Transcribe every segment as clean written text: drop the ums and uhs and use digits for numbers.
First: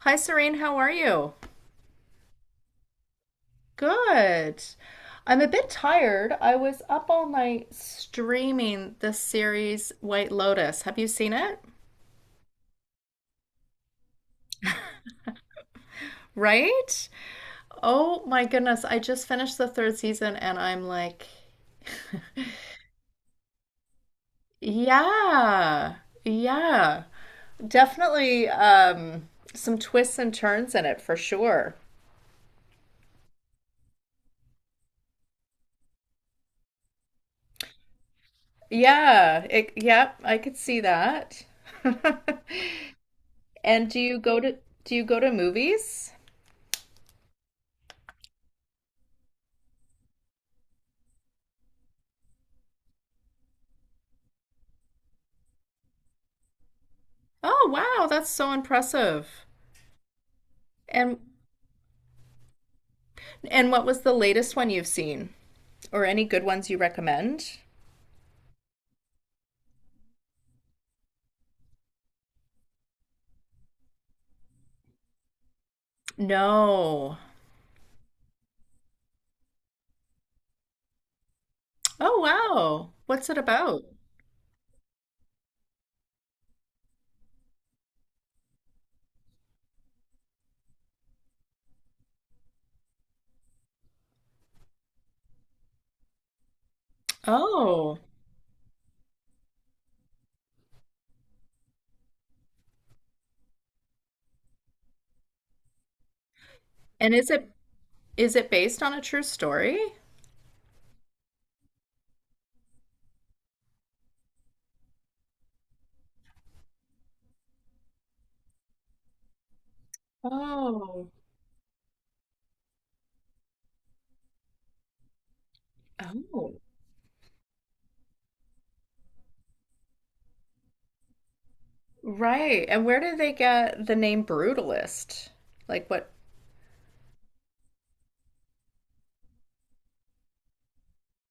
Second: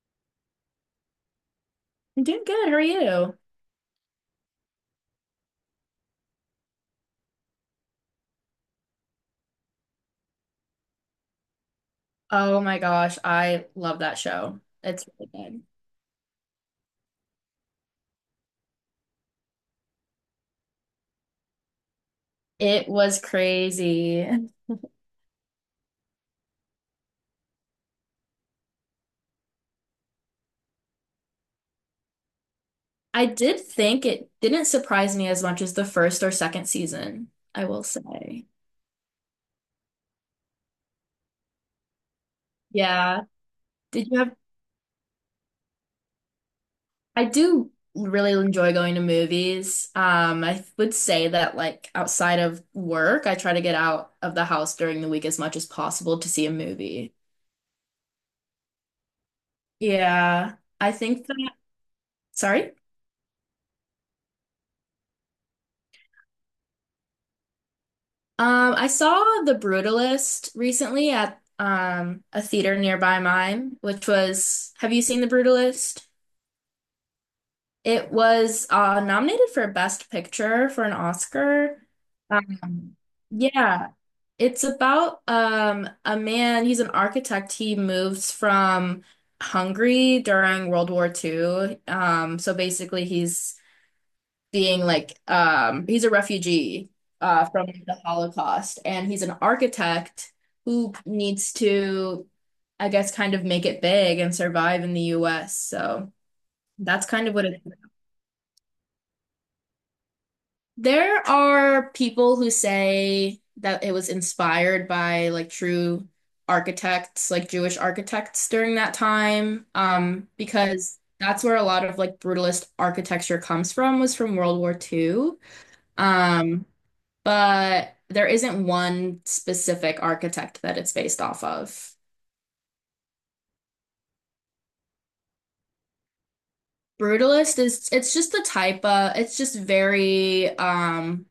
Hi, Serene. How are you? I'm doing good. How are you? Good. I'm a bit tired. I was up all night streaming the series White Lotus. Have you seen it? Oh my gosh, I love that show. It's really good. Right? Oh my goodness. I just finished the third season and I'm like, It was crazy. yeah, yeah. Definitely some twists and turns in it for sure. I did think it didn't surprise me as much as the first or second season, I will say. Yeah, it, yep, I could see that. Yeah. And Did you have, do you go to movies? I do really enjoy going to movies. I would say that outside of work, I try to get out of the house during the week as much as possible to see a movie. Oh, wow, that's so impressive. Yeah. I And think that, sorry? What was the latest one you've seen? Or any good ones you recommend? I saw The Brutalist recently at a theater nearby mine, which was, have you seen The Brutalist? No. It was nominated for Best Picture for an Oscar. Oh, wow. Um, What's it about? yeah, it's about a man, he's an architect. He moves from Hungary during World War II. So basically he's being like he's a refugee from the Oh. Holocaust, and he's an architect who needs to, I guess, kind of make it big and survive in the US. So that's And kind of what it is. is it based on a true story? There are people who say that it was inspired by like true architects, like Jewish architects during that time, because Oh. that's where a lot of like brutalist architecture comes from, was from World War Two. Oh. Um, but there isn't one specific architect that it's based off of. Right. And where did they get the name Brutalist? Like what? Brutalist is it's just the type of it's just very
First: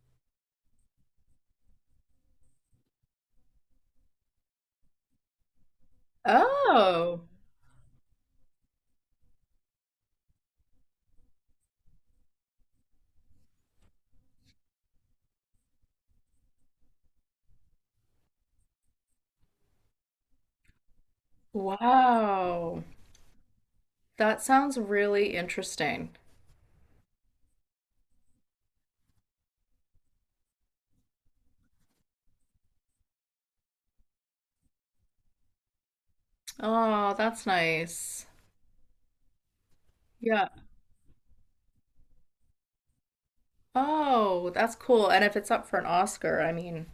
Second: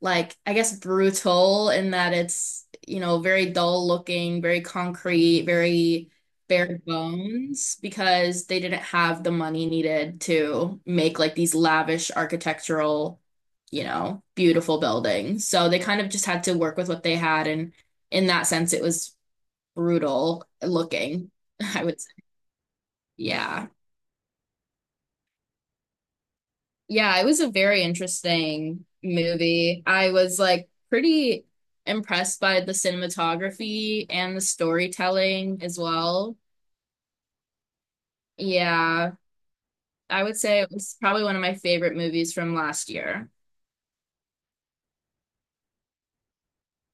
like, I guess, brutal in that it's, you know, very dull looking, very concrete, very bare Oh. bones because they didn't have the money needed to make like these lavish architectural, you know, beautiful buildings. So they kind of just had to work with what they had, and in that sense it was brutal looking, I would say. Wow. Yeah. That sounds really interesting. Yeah, it was a very interesting movie. I was like pretty impressed by the cinematography and the storytelling as well. Oh, that's nice. Yeah, I would Yeah. say it was probably one of my favorite movies from last year. Oh, that's cool. And if it's up for an Oscar, I mean,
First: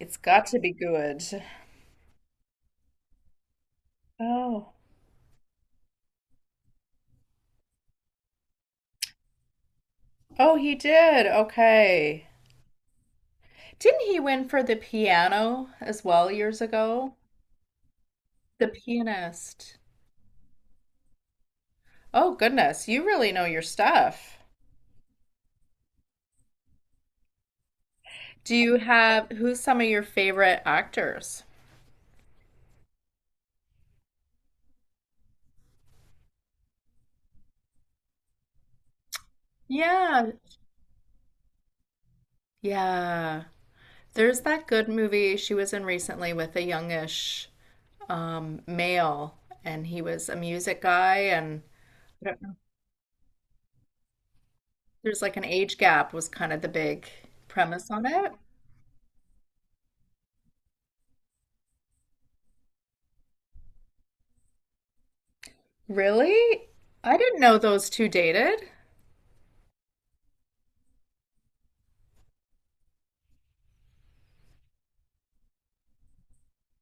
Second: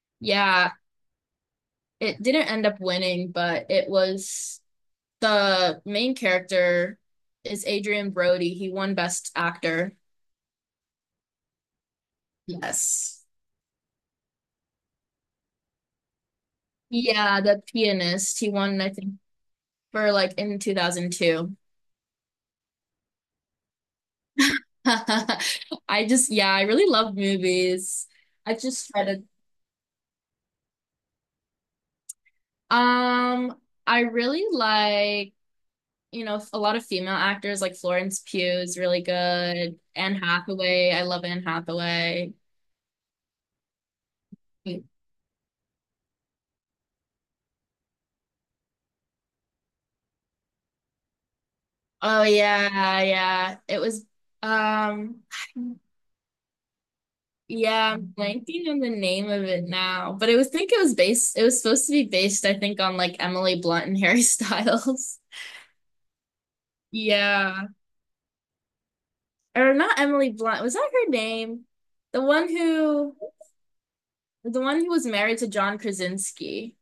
it's got to Yeah, be good. it didn't end up winning, but it was Oh. the main character is Adrian Brody. He won Best Actor. Oh, he did. Okay. Yes. Didn't he win for the piano as well years ago? Yeah, the pianist. He The won, I think, pianist. for like in 2002. Oh, goodness. You really know your stuff. I just, yeah, I really love movies. Do I've you just tried to, have who's some of your favorite actors? um, I really like, you know, a lot of female actors like Florence Pugh is really good. Anne Yeah. Hathaway, I love Anne Hathaway. Yeah. There's that good movie she was in recently with a youngish male and he was a music guy and Oh yeah, yeah. It was, There's um, like an age gap was kind of the big premise yeah, on I'm it. blanking on the name of it now, but it was, think it was based, it was supposed to be based, I think, on like Emily Blunt and Harry Styles. Really? I didn't know Yeah. those two dated. Or not Emily Blunt. Was that her name? The one who the one who was married to John Krasinski.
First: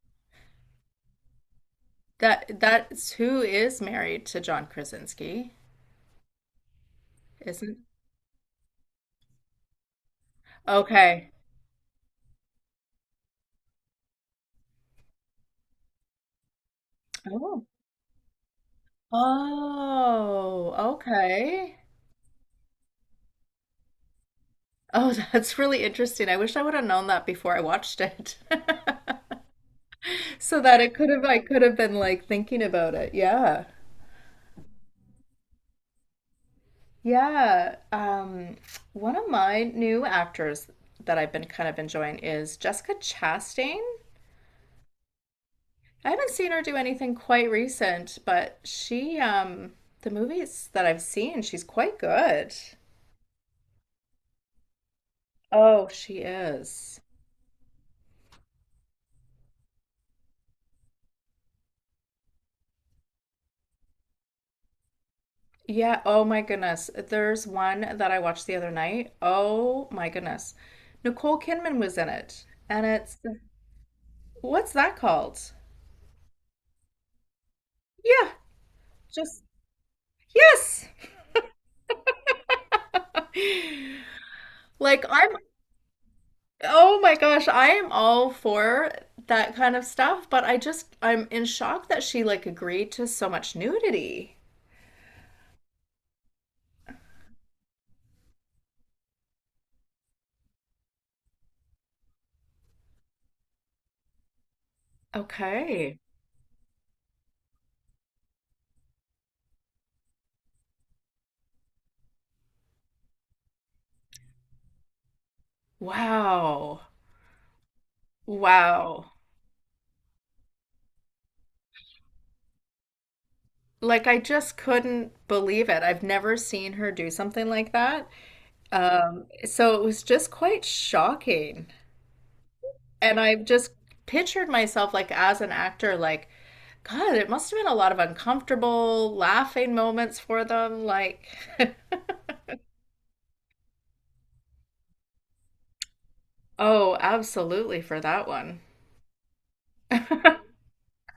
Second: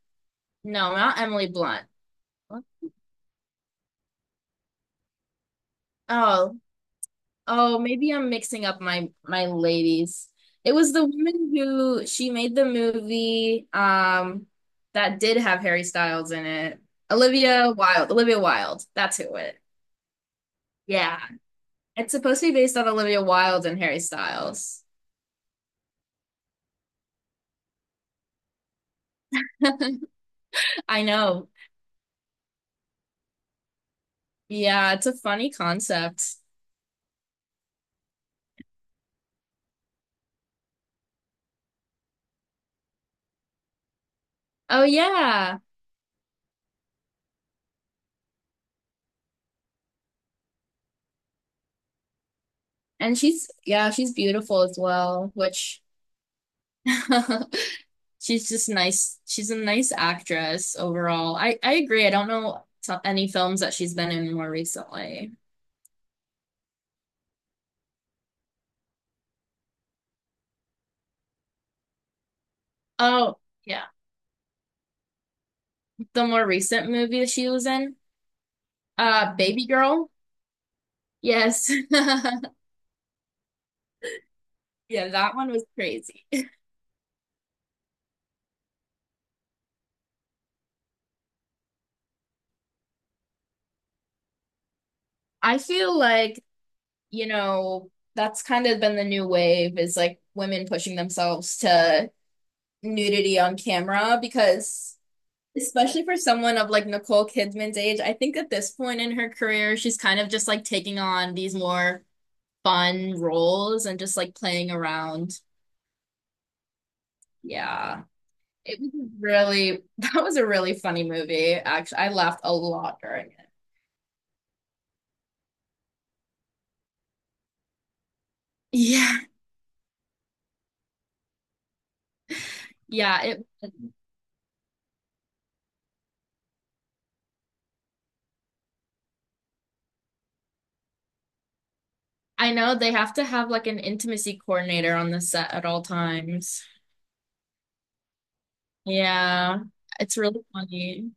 No, not Emily Blunt. That What? that's who is married to John Krasinski, Oh, isn't? oh, maybe I'm mixing up my ladies. It was the Okay. woman who she made the movie that did have Harry Styles in it. Oh. Olivia Wilde. Olivia Wilde. That's who it. Oh, Yeah. okay. It's supposed to be based on Olivia Wilde and Harry Styles. Oh, that's really interesting. I wish I would have known that before I watched it. So that it I could have I know. could have been like thinking about it. Yeah. Yeah, it's a funny concept. Yeah, one of my new actors that I've been kind of enjoying is Jessica Chastain. Oh yeah. I haven't seen her do anything quite recent, but she, the movies that I've seen, she's quite good. And she's, yeah, she's beautiful as well, which Oh, she is. she's just nice. She's a nice actress overall. I agree. I don't know any films that she's been in more recently. Yeah, oh my goodness. There's one that I watched the other night. Oh my goodness. Nicole Kidman was in it. And it's, Oh, yeah. what's that called? The more recent movie that she was in, Yeah, just, Baby Girl. yes. Yes. Like Yeah, I'm that one was crazy. oh my gosh, I am all for that kind of stuff, but I just I'm in shock that she like agreed to so much nudity. I feel like, you know, that's kind of been the new wave is like women pushing themselves to nudity on camera because Okay. especially for someone of like Nicole Kidman's age, I think at this point in her career, she's kind of just like taking on these more fun roles and just like playing around. Wow. Yeah. It was Wow. a really, that was a really funny movie. Actually, I laughed a lot during it. Like I just couldn't believe it. I've never seen her do something like that. Yeah. So it was just quite shocking. And Yeah. I've It, just pictured myself like as an actor, like, God, it must have been a lot of uncomfortable laughing moments for them. Like, I know they have to have like an intimacy coordinator on the set at all times. Oh, absolutely for that one. Yeah. It's really funny.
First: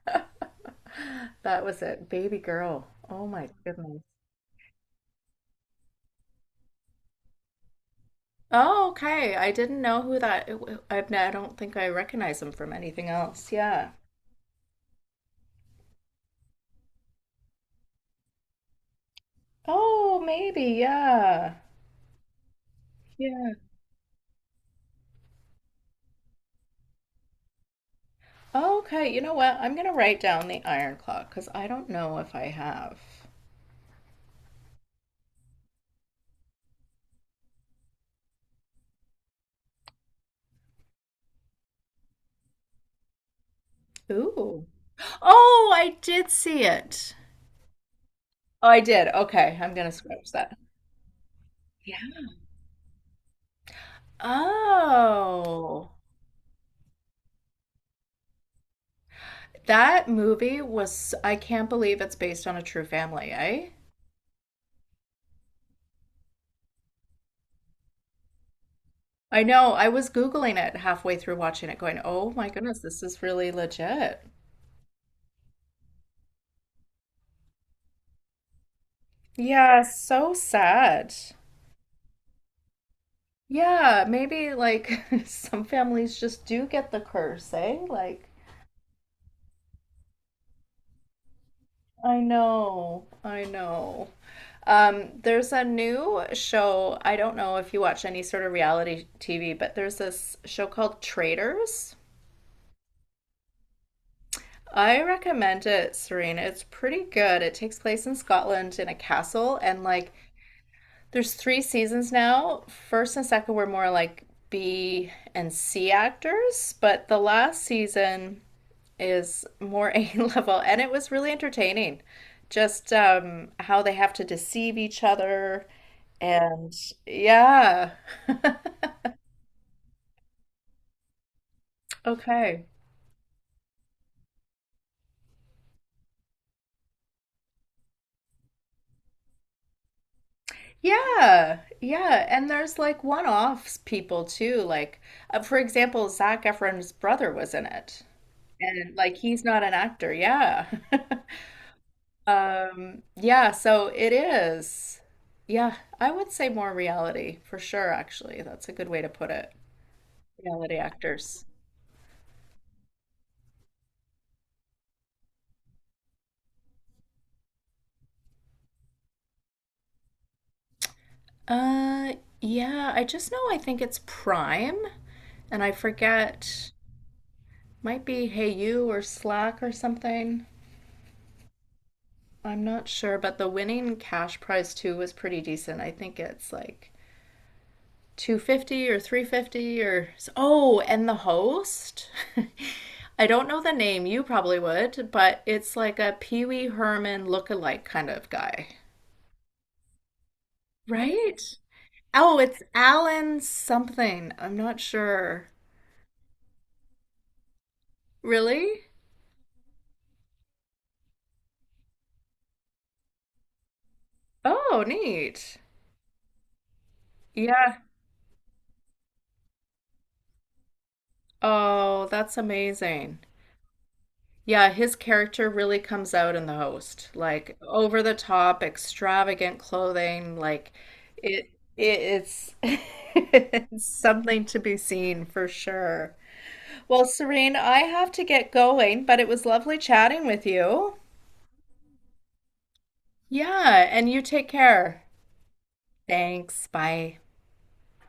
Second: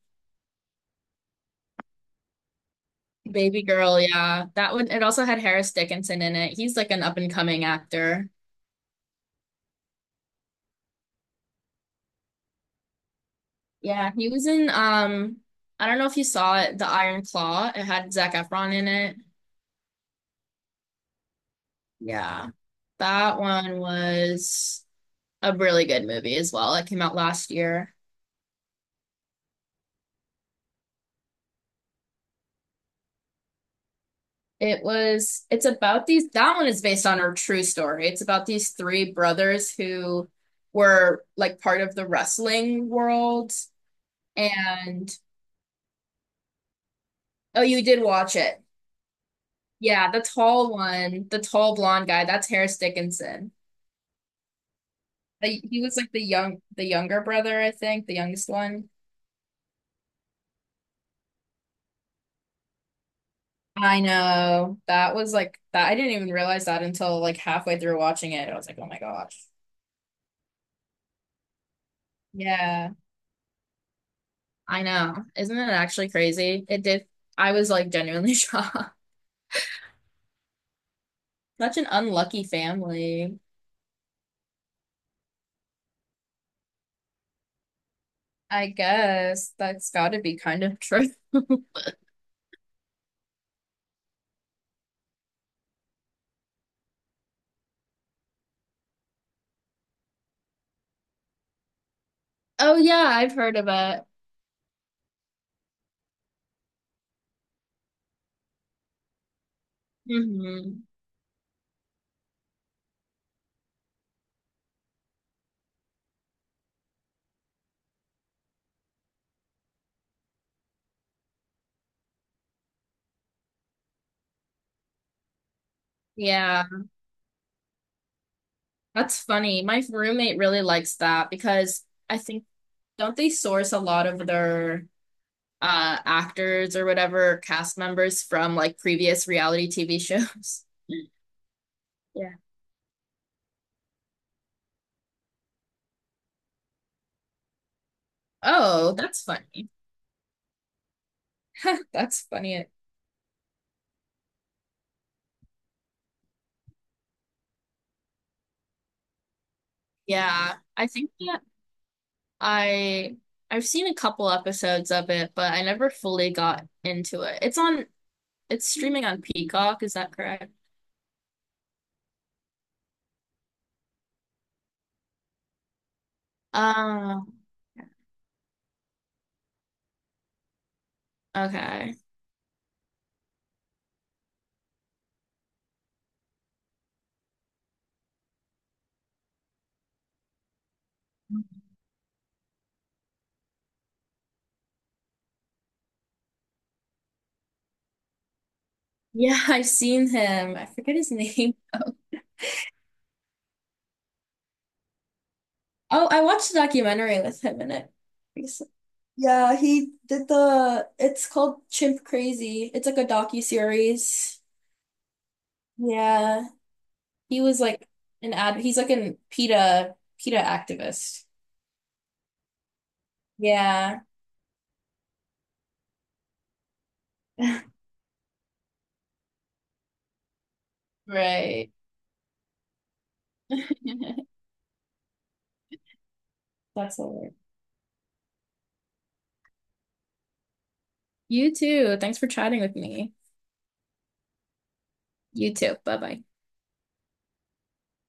That was it. Baby girl. Oh my Baby girl, goodness. yeah. That one, it also had Harris Dickinson in it. He's like an up and coming actor. Oh, okay. I didn't know who that. I don't think I recognize him from anything else. Yeah. Yeah, he was in I don't know if you saw it, The Iron Claw. It had Zac Efron in it. Oh, maybe. Yeah. Yeah. That Yeah. one was a really good movie as well. It came out last year. Okay. You know what? I'm gonna write down the Iron Clock because I don't know if I have. It's about these that one is based on a true story. It's about these three brothers who were like part of the wrestling world Ooh. and Oh, I did see it. oh you did watch it. Oh, I did. Okay. I'm gonna Yeah, the scratch that. tall one, the tall Yeah. blonde guy, that's Harris Dickinson. The, he Oh. was like the younger brother, I think, the youngest one. That movie was, I can't believe it's based on a true family, eh? I know. That was like that. I didn't even realize that until like halfway through watching it. I was like, oh my gosh. I know. I was Googling it halfway through watching it, going, oh my goodness, Yeah, this is really legit. I know. Isn't it actually crazy? It did. I was like genuinely shocked. Yeah, so sad. Such an unlucky family. Yeah, maybe like some families just do get the curse, eh? Like, I guess that's got to be kind of true. I know, I know. There's a new show. I don't know if you watch any sort of reality TV, but there's this show called Traitors. Oh yeah, I've heard of it. I recommend it, Serena. It's pretty good. It takes place in Scotland in a castle, and like Hmm. there's three seasons now. First and second were more like B and C actors, but the last season is more A level, and it was really entertaining. Just how they have to deceive each other, Yeah, and yeah. that's funny. My roommate really likes that because I think Okay. don't they source a lot of their actors or whatever cast members from like previous reality TV shows. Yeah, yeah, Yeah. and there's like one-offs people too. Like, for example, Zac Efron's brother was in it, Oh, and like that's he's not funny. an actor. Yeah, That's funny. Yeah. So it is. Yeah, I would say more reality for sure. Actually, that's a good way to put it. Yeah, Reality I think that actors. I I've seen a couple episodes of it, but I never fully got into it. It's streaming on Peacock, is that correct? Uh, yeah. I just know. I think it's Prime, and I forget. Uh, Might be Hey You or Slack or something. okay. I'm not sure, but the winning cash prize too was pretty decent. I think it's like 250 or 350 or oh, and the host. I don't know the name, you probably would, but it's like a Pee Wee Herman look-alike kind of guy. Yeah, I've seen him. I forget his Right? name. Oh, it's Alan something. I'm not sure. Oh, I watched a documentary with him in it recently. Really? Yeah, he did the, it's called Chimp Crazy. It's like a docu-series. Oh, neat. Yeah. He was Yeah. like he's like an PETA, PETA activist. Oh, that's amazing. Yeah. Yeah, his character really comes out in the host. Like over the top, extravagant clothing, like it, Right. it's it's something to be seen for sure. That's Well, all right. Serene, I have to get going, but it was lovely chatting with you. You too. Thanks for chatting with me. Yeah, and you take care. You too. Bye bye. Thanks. Bye.